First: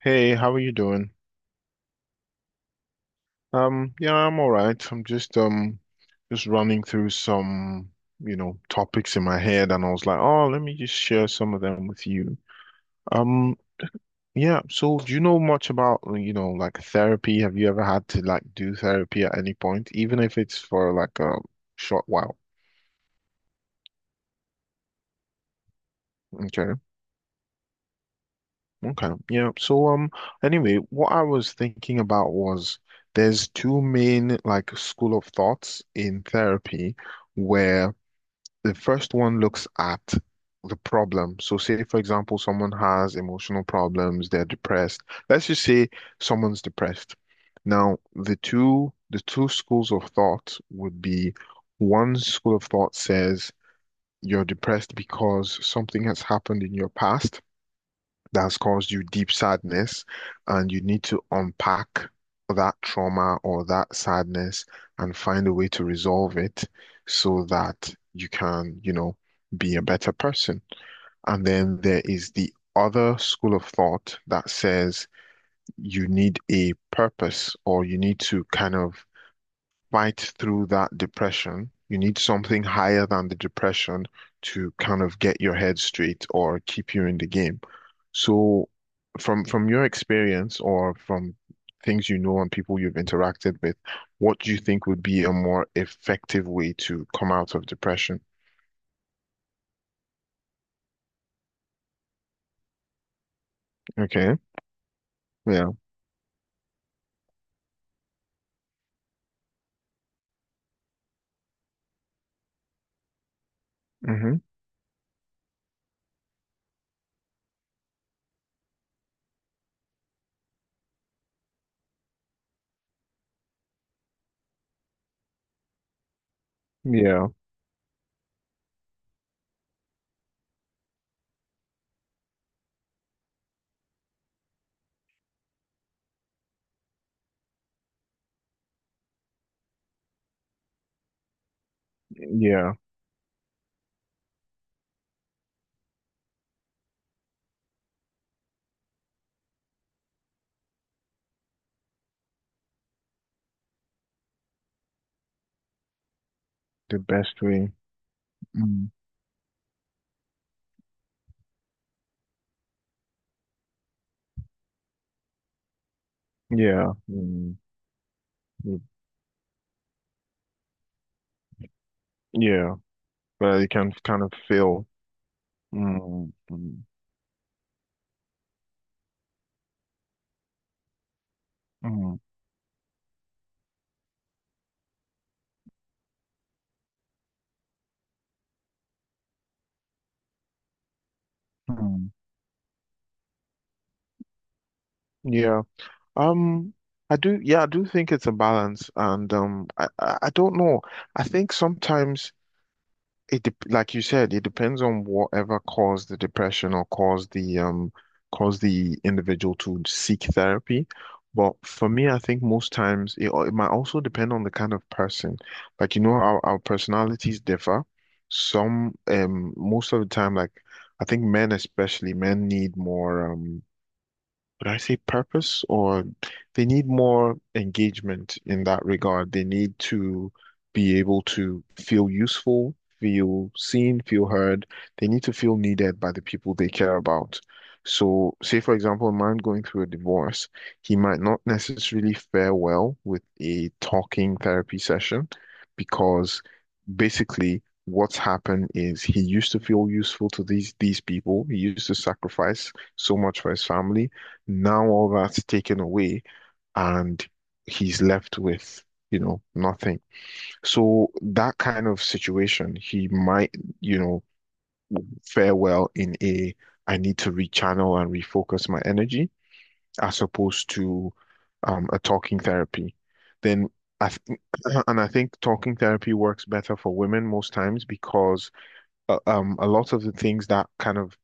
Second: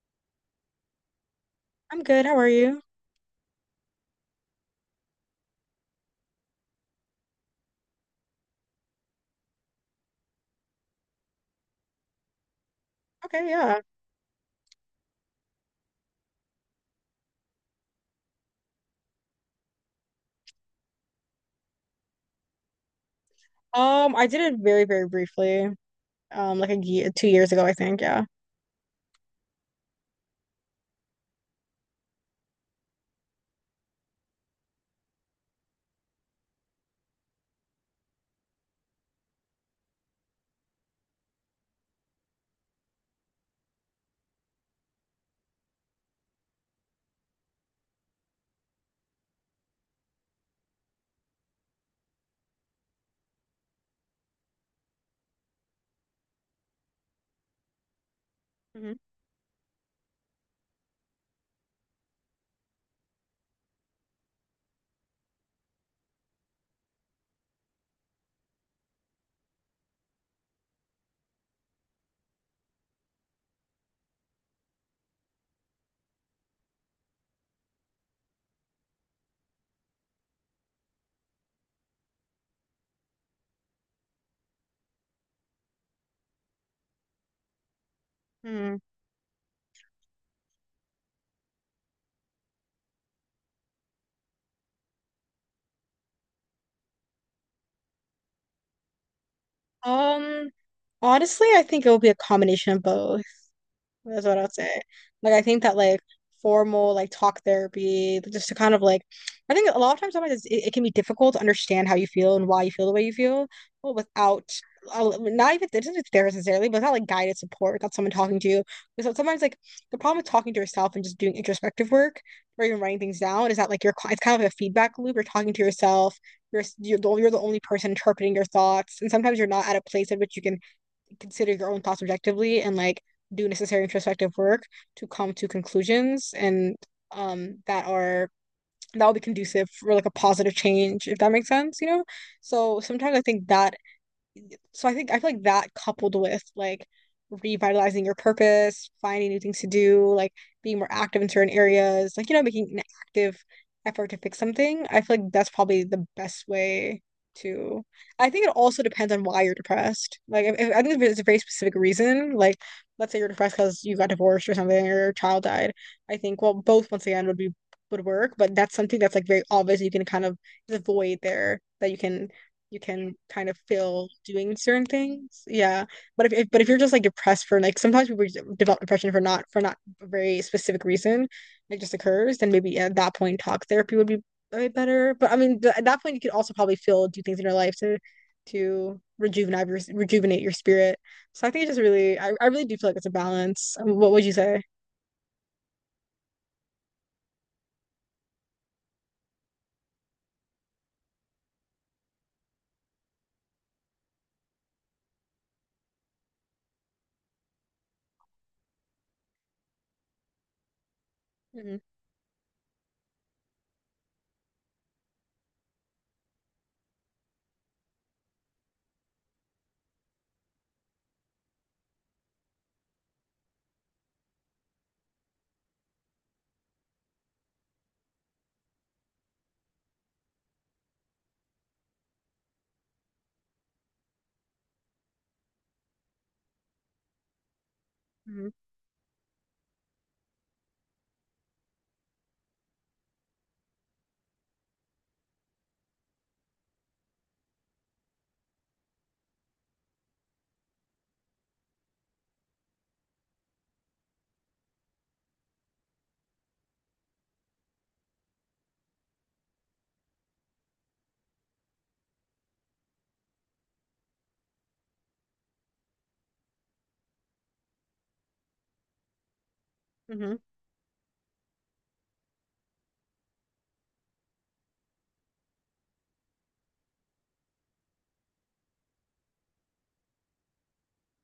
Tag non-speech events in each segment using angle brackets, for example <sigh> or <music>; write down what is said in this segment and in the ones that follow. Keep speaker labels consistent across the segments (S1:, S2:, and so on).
S1: Hey, how are you doing?
S2: I'm good. How are you?
S1: Yeah, I'm all right. I'm just running through some topics in my head and I was like, "Oh, let me just share some of them with you."
S2: Okay,
S1: Um,
S2: yeah.
S1: yeah, so do you know much about, you know, like therapy? Have you ever had to like do therapy at any point, even if it's for like a short while?
S2: I did it very, very briefly. Like
S1: Okay.
S2: a year, 2 years ago, I think. Yeah.
S1: Okay. Yeah. So anyway, what I was thinking about was there's two main like school of thoughts in therapy where the first one looks at the problem. So, say, for example, someone has emotional problems, they're depressed. Let's just say someone's depressed. Now, the two schools of thought would be one school of thought says you're depressed because something has happened in your past, that has caused you deep sadness, and you need to unpack that trauma or that sadness and find a way to resolve it so that you can, you know, be a better person. And then there is the other school of thought that says you need a purpose or you need to kind of fight through that depression. You need something higher than the depression to kind of get your head straight or keep you in the game. So
S2: hmm
S1: from your experience or from things you know and people you've interacted with, what do you think would be a more effective way to come out of depression?
S2: Um, Honestly, I think it will be a combination of both. That's
S1: Okay.
S2: what I'd say. Like I think
S1: Yeah.
S2: that like formal like talk therapy, just to kind of like, I think a lot of times sometimes it can be difficult to understand how you feel and why you feel the way you feel, well,
S1: Mm-hmm.
S2: without not even it isn't there necessarily, but not like guided support without someone talking to you. Because so, sometimes like the problem with talking to yourself and just doing introspective work or even writing things down is that like you're it's kind of a feedback loop. You're talking to yourself. You're the,
S1: Yeah.
S2: you're the only person interpreting your thoughts, and sometimes you're not at a place at which you can consider your own thoughts objectively and like do necessary introspective work to come to conclusions and that are that will be conducive for like a positive change if that makes sense.
S1: Yeah.
S2: So sometimes I think I feel like that coupled with like revitalizing your purpose, finding new things to do, like being more active in certain areas, like you know, making an active effort to fix something, I feel like that's probably the best
S1: The
S2: way
S1: best way.
S2: to. I think it also
S1: Mm.
S2: depends on why you're depressed. Like I think if it's a very specific reason, like let's say you're depressed because you got divorced or something or your child died, I think well both
S1: Yeah.
S2: once again
S1: Mm.
S2: would work, but that's something that's like very obvious you can kind of there's a void there that
S1: Yeah.
S2: you can kind of
S1: But you can
S2: feel
S1: kind of
S2: doing certain
S1: feel.
S2: things. Yeah. But
S1: Mm.
S2: if
S1: Mm.
S2: you're just like depressed for like sometimes people just develop depression for not a very specific reason, it just
S1: Mm.
S2: occurs, then maybe yeah, at that point talk therapy would be a bit better. But I mean at that point you could also probably feel do things in your life to rejuvenate your spirit. So I think it just
S1: Hmm.
S2: really I really do feel like it's a balance. What would you say?
S1: Yeah. Um, I do, yeah, I do think it's a balance and um, I I don't know. I think sometimes it dep like you said, it depends on whatever caused the depression or caused the individual to seek therapy. But
S2: Mm-hmm.
S1: for me, I think most times it, al- it might also depend on the kind of person. Like you know, our personalities differ. Some most of the time, like I think men especially, men need more would I say purpose or they need more engagement in that regard. They need to be able to feel useful, feel seen, feel heard. They need to feel needed by the people they care about. So,
S2: Mm-hmm.
S1: say for example, a man going through a divorce, he might not necessarily fare well with a talking therapy session because basically what's happened is he used to feel useful to these people. He used to sacrifice so much for his family now all that's taken away and he's left with, you know, nothing. So that kind of situation, he might, you know, fare well in a I need to rechannel and refocus my energy as
S2: Mm-hmm.
S1: opposed to a talking therapy. Then I th <clears throat> and I think talking therapy works better for women most times because a lot of the things that kind of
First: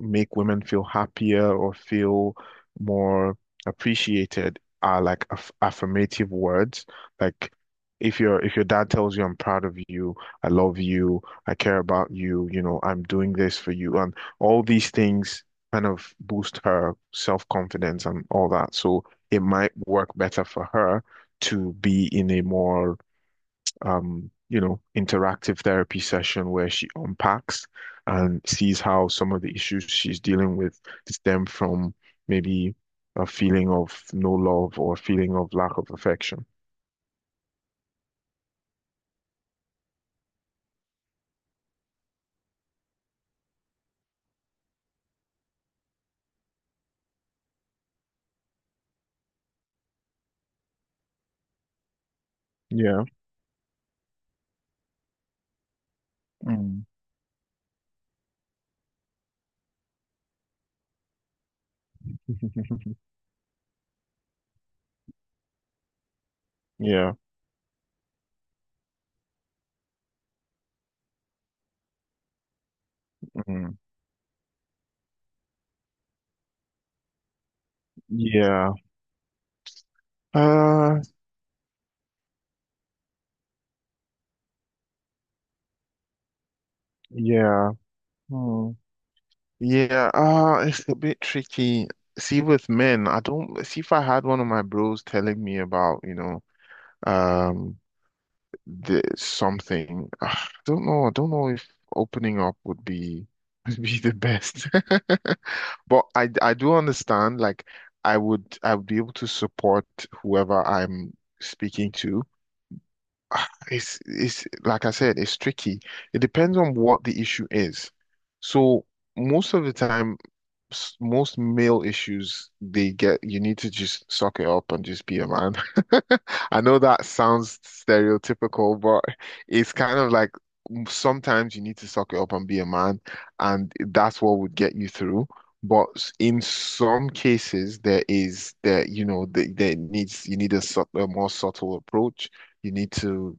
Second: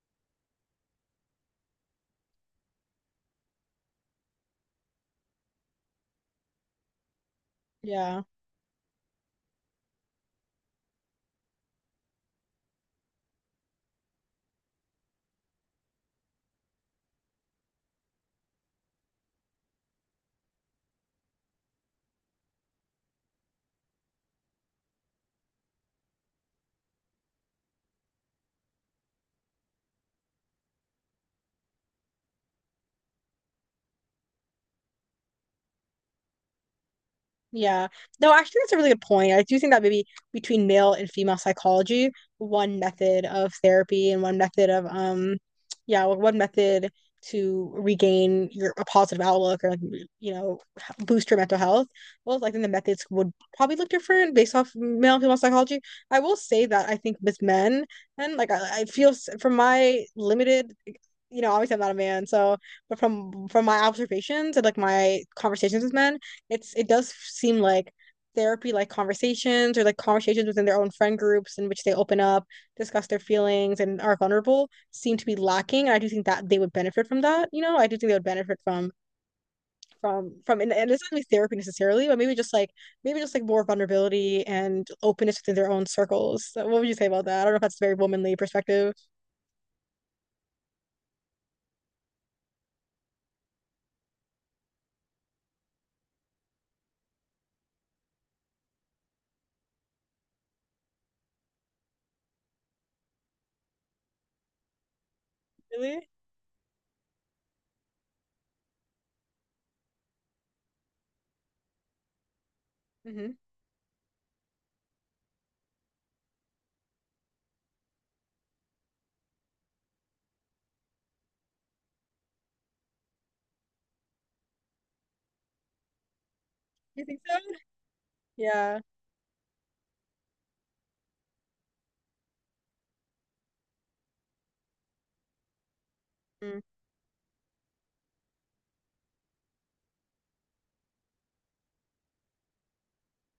S1: make women feel happier or feel more appreciated are like aff affirmative words. Like
S2: Yeah.
S1: if your dad tells you I'm proud of you, I love you, I care about you, you know, I'm doing this for you, and all these things kind of boost her self-confidence and all that. So it might work better for her to be in a more you know, interactive therapy session where she unpacks and sees how some of the issues she's dealing with stem from maybe a feeling of no love or a feeling of lack of affection.
S2: Yeah. No, actually, that's a really good point. I do think that maybe between male and female psychology, one method of therapy and one method of yeah, one method to regain your a positive outlook or like you know boost your mental health. Well, I think the
S1: Yeah.
S2: methods would probably look different based off male and female psychology. I will say
S1: Mm.
S2: that I think with men and like I feel from my limited you know, obviously I'm not a man, so but
S1: <laughs>
S2: from my observations and like my conversations with men, it does
S1: Yeah.
S2: seem like therapy like conversations or like conversations within their own friend groups in which they open up, discuss their
S1: Mm.
S2: feelings and are vulnerable seem to be lacking. And I do think that they would benefit from that, you know. I do think they would benefit
S1: Yeah.
S2: from and
S1: Uh,
S2: it's not really therapy necessarily, but maybe just like more vulnerability and openness within their own circles. So what would you say about that? I don't know if
S1: yeah.
S2: that's a very womanly
S1: Hmm.
S2: perspective.
S1: Yeah. It's a bit tricky. See, with men, I don't see if I had one of my bros telling me about, you know, um there's something. <sighs> I don't know. I don't know if opening up would be <laughs> would be the best. <laughs> But
S2: Really?
S1: I do understand. Like I would be able to support whoever I'm speaking to.
S2: Mm-hmm.
S1: Ah, it's like I said, it's tricky. It depends on what the issue is. So most of the time, s- most male issues they get you need to just suck it up and just be a man. <laughs> I know
S2: You
S1: that
S2: think so?
S1: sounds stereotypical,
S2: Yeah.
S1: but it's kind of like sometimes you need to suck it up and be a man, and that's what would get you through. But s- in
S2: Mm.
S1: some cases, there is that you know that there needs you need a, sub- a more subtle approach. You need to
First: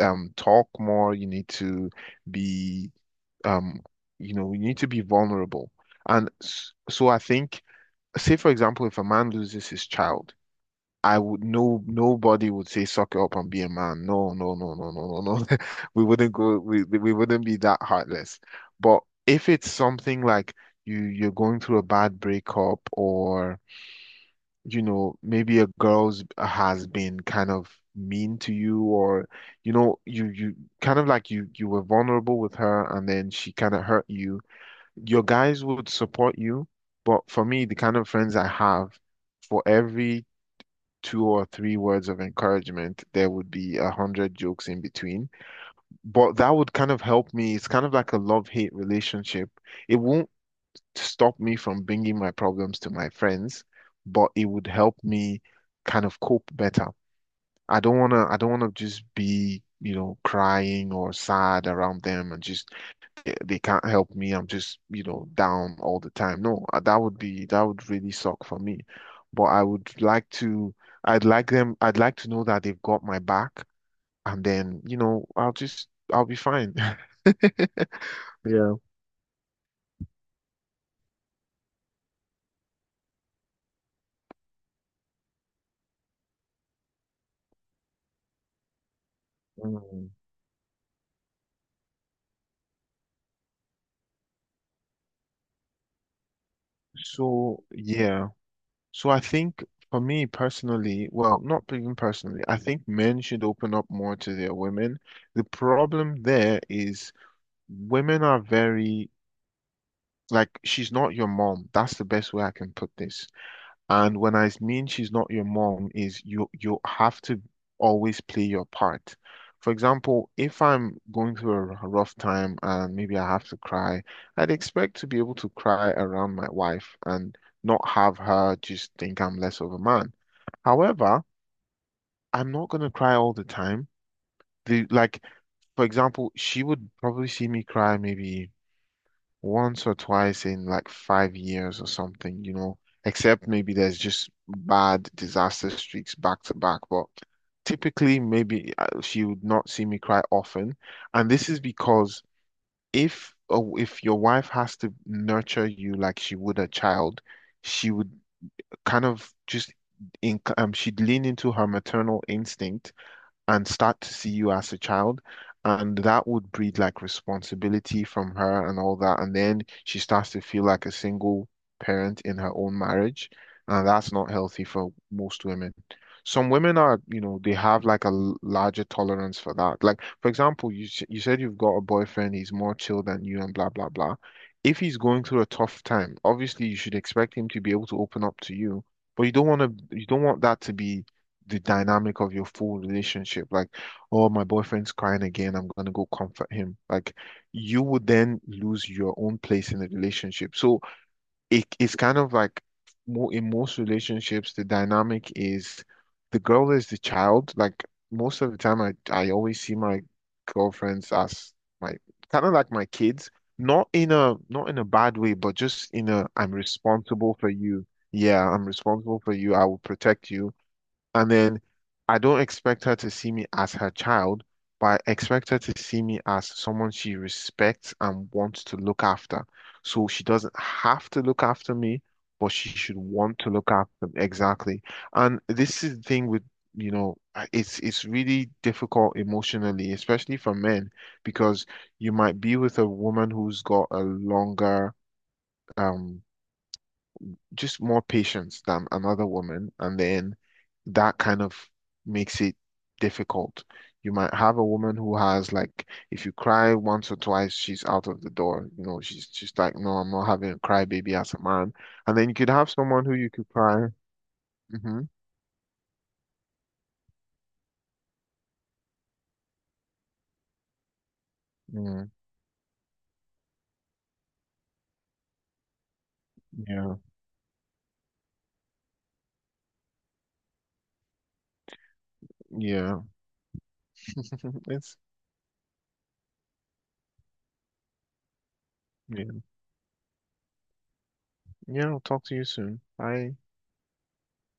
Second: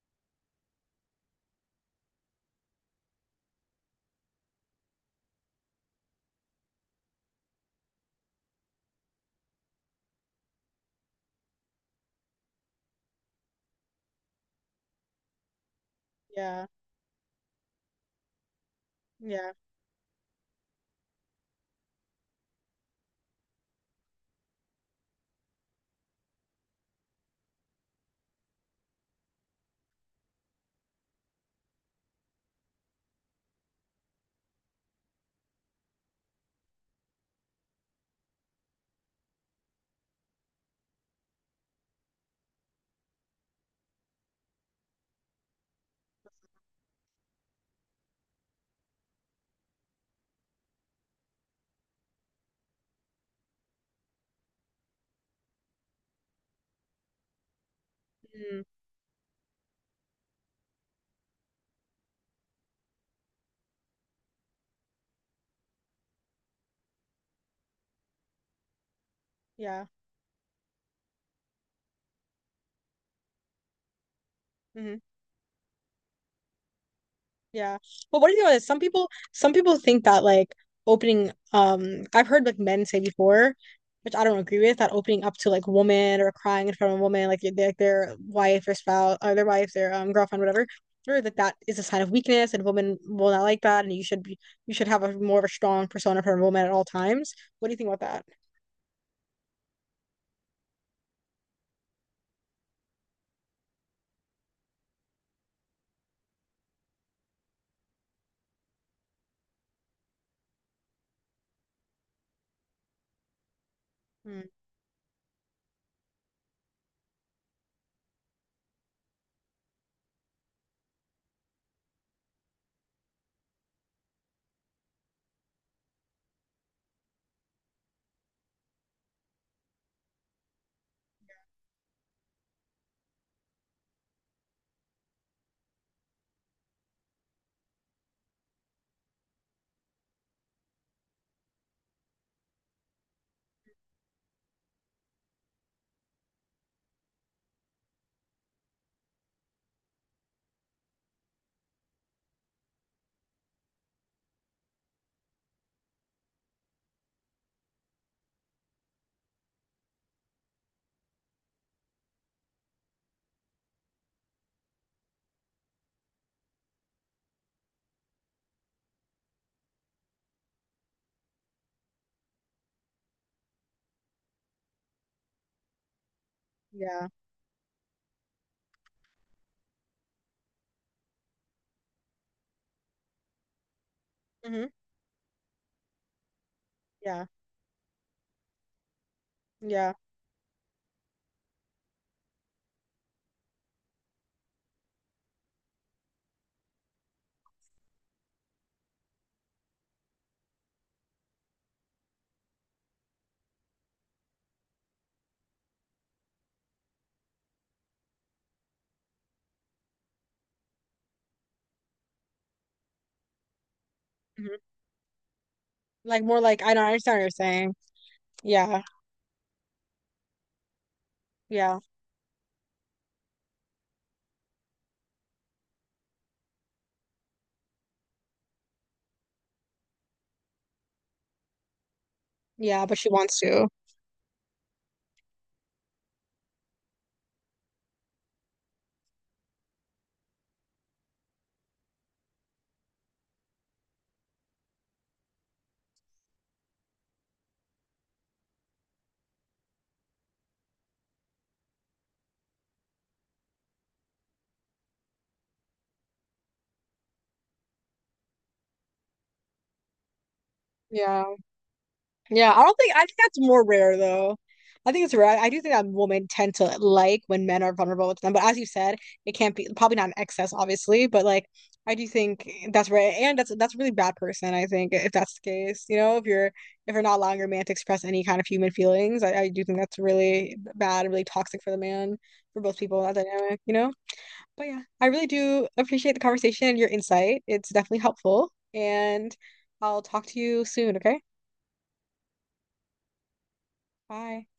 S1: talk more. You need to be um, you know, we need to be vulnerable. And s- so I think, say for example, if a man loses his child, I would no nobody would say suck it up and be a man. No, no, no, no, no, no, no. <laughs> We wouldn't go.
S2: Yeah.
S1: We wouldn't be that heartless. But if
S2: Yeah.
S1: it's something like you you're going through a bad breakup or you know maybe a girl's has been kind of mean to you or you know you kind of like you were vulnerable with her and then she kind of hurt you your guys would support you, but for me, the kind of friends I have, for every 2 or 3 words of encouragement, there would be 100 jokes in between. But that would kind of help me. It's kind of like a love-hate relationship. It won't stop me from bringing my problems to my friends, but it would help me kind of cope better. I don't
S2: Mm.
S1: wanna just be, you know, crying or sad around them and just they can't help me. I'm just, you know, down all the time. No, that would be that would really suck for me. But
S2: Yeah.
S1: I'd like them, I'd like to know that they've got my back, and then, you
S2: Mhm.
S1: know, I'll be fine.
S2: Yeah.
S1: <laughs>
S2: Well, what do you think about this?
S1: Yeah.
S2: Some people think that like opening I've heard like men say before, which I don't agree with, that opening up to like a woman or crying in front of a woman, like their wife or spouse or their
S1: Mm.
S2: girlfriend, whatever, or that that is a sign of weakness and women will not like that and you should be you should have a more of a strong persona for a woman at all times.
S1: So,
S2: What do you think about that?
S1: yeah. So I think for me personally, well, not even personally, I think men should open up more to their women. The problem there is women are very like, she's not your mom. That's the best way I can put this. And when
S2: Mm,
S1: I mean she's not your mom, is you have to always play your part. For example, if I'm going through a r- rough time and maybe I have to cry, I'd expect to be able to cry around my wife and not have her just think I'm less of a man. However, I'm not gonna cry all the time. The like, for example, she would probably see me cry maybe once or twice in like 5 years or something, you know, except maybe there's just bad disaster streaks back to back. But typically, maybe she would not see me cry often. And this is because if your wife has to nurture you like she would a child, she would kind of just she'd lean into her maternal instinct and start to see you as a child. And that would breed like responsibility from her and all that. And then she starts to feel like a single parent in her own marriage. And that's not healthy for most women. Some women are,
S2: yeah.
S1: you know, they have like a l- larger tolerance for that. Like, for example, you said you've got a boyfriend, he's more chill than you and blah, blah, blah.
S2: hmm
S1: If he's going through a tough time, obviously you should
S2: Yeah.
S1: expect him to be able to open up to you, but
S2: Yeah.
S1: you don't want that to be the dynamic of your full relationship. Like, oh, my boyfriend's crying again. I'm gonna go comfort him. Like, you would then lose your own place in the relationship. So it's kind of like more in most relationships, the dynamic is the girl is the child. Like most of the time, I always see my girlfriends as my kind of like my kids.
S2: hmm
S1: Not in a bad way, but just in
S2: Like
S1: a
S2: more
S1: I'm
S2: like I don't I understand what you're
S1: responsible for
S2: saying.
S1: you. Yeah, I'm
S2: Yeah.
S1: responsible for you. I will protect you. And then
S2: Yeah.
S1: I don't expect her to see me as her child, but I expect her to see me as someone she respects and wants to look after. So she doesn't have to look after me, but she
S2: Yeah, but
S1: should
S2: she wants
S1: want to
S2: to.
S1: look after me. Exactly. And this is the thing with, you know, it's really difficult emotionally, especially for men, because you might be with a woman who's got a longer um just more patience than another woman, and then that kind of makes it difficult. You might have a woman who has like, if you cry once or twice, she's out of the door. You know, she's just like, no, I'm not having a cry baby as
S2: Yeah.
S1: a man. And then you could
S2: Yeah, I
S1: have
S2: don't think I
S1: someone
S2: think
S1: who you
S2: that's
S1: could
S2: more
S1: cry.
S2: rare though. I
S1: Hmm.
S2: think it's rare. I do think that women tend to like when men are vulnerable with them, but as you said, it can't be probably not in excess, obviously, but like I
S1: Yeah,
S2: do think that's rare, and that's a really bad person, I think, if that's the case. You know, if
S1: yeah,
S2: you're not allowing your man to express any kind of human feelings, I do think that's really bad and really toxic for the man, for both
S1: yeah.
S2: people, that dynamic, you know?
S1: <laughs>
S2: But yeah,
S1: It's
S2: I really do appreciate the conversation and your insight. It's definitely helpful, and
S1: yeah.
S2: I'll talk to you soon, okay?
S1: Yeah, I'll talk to you soon. Bye.
S2: Bye.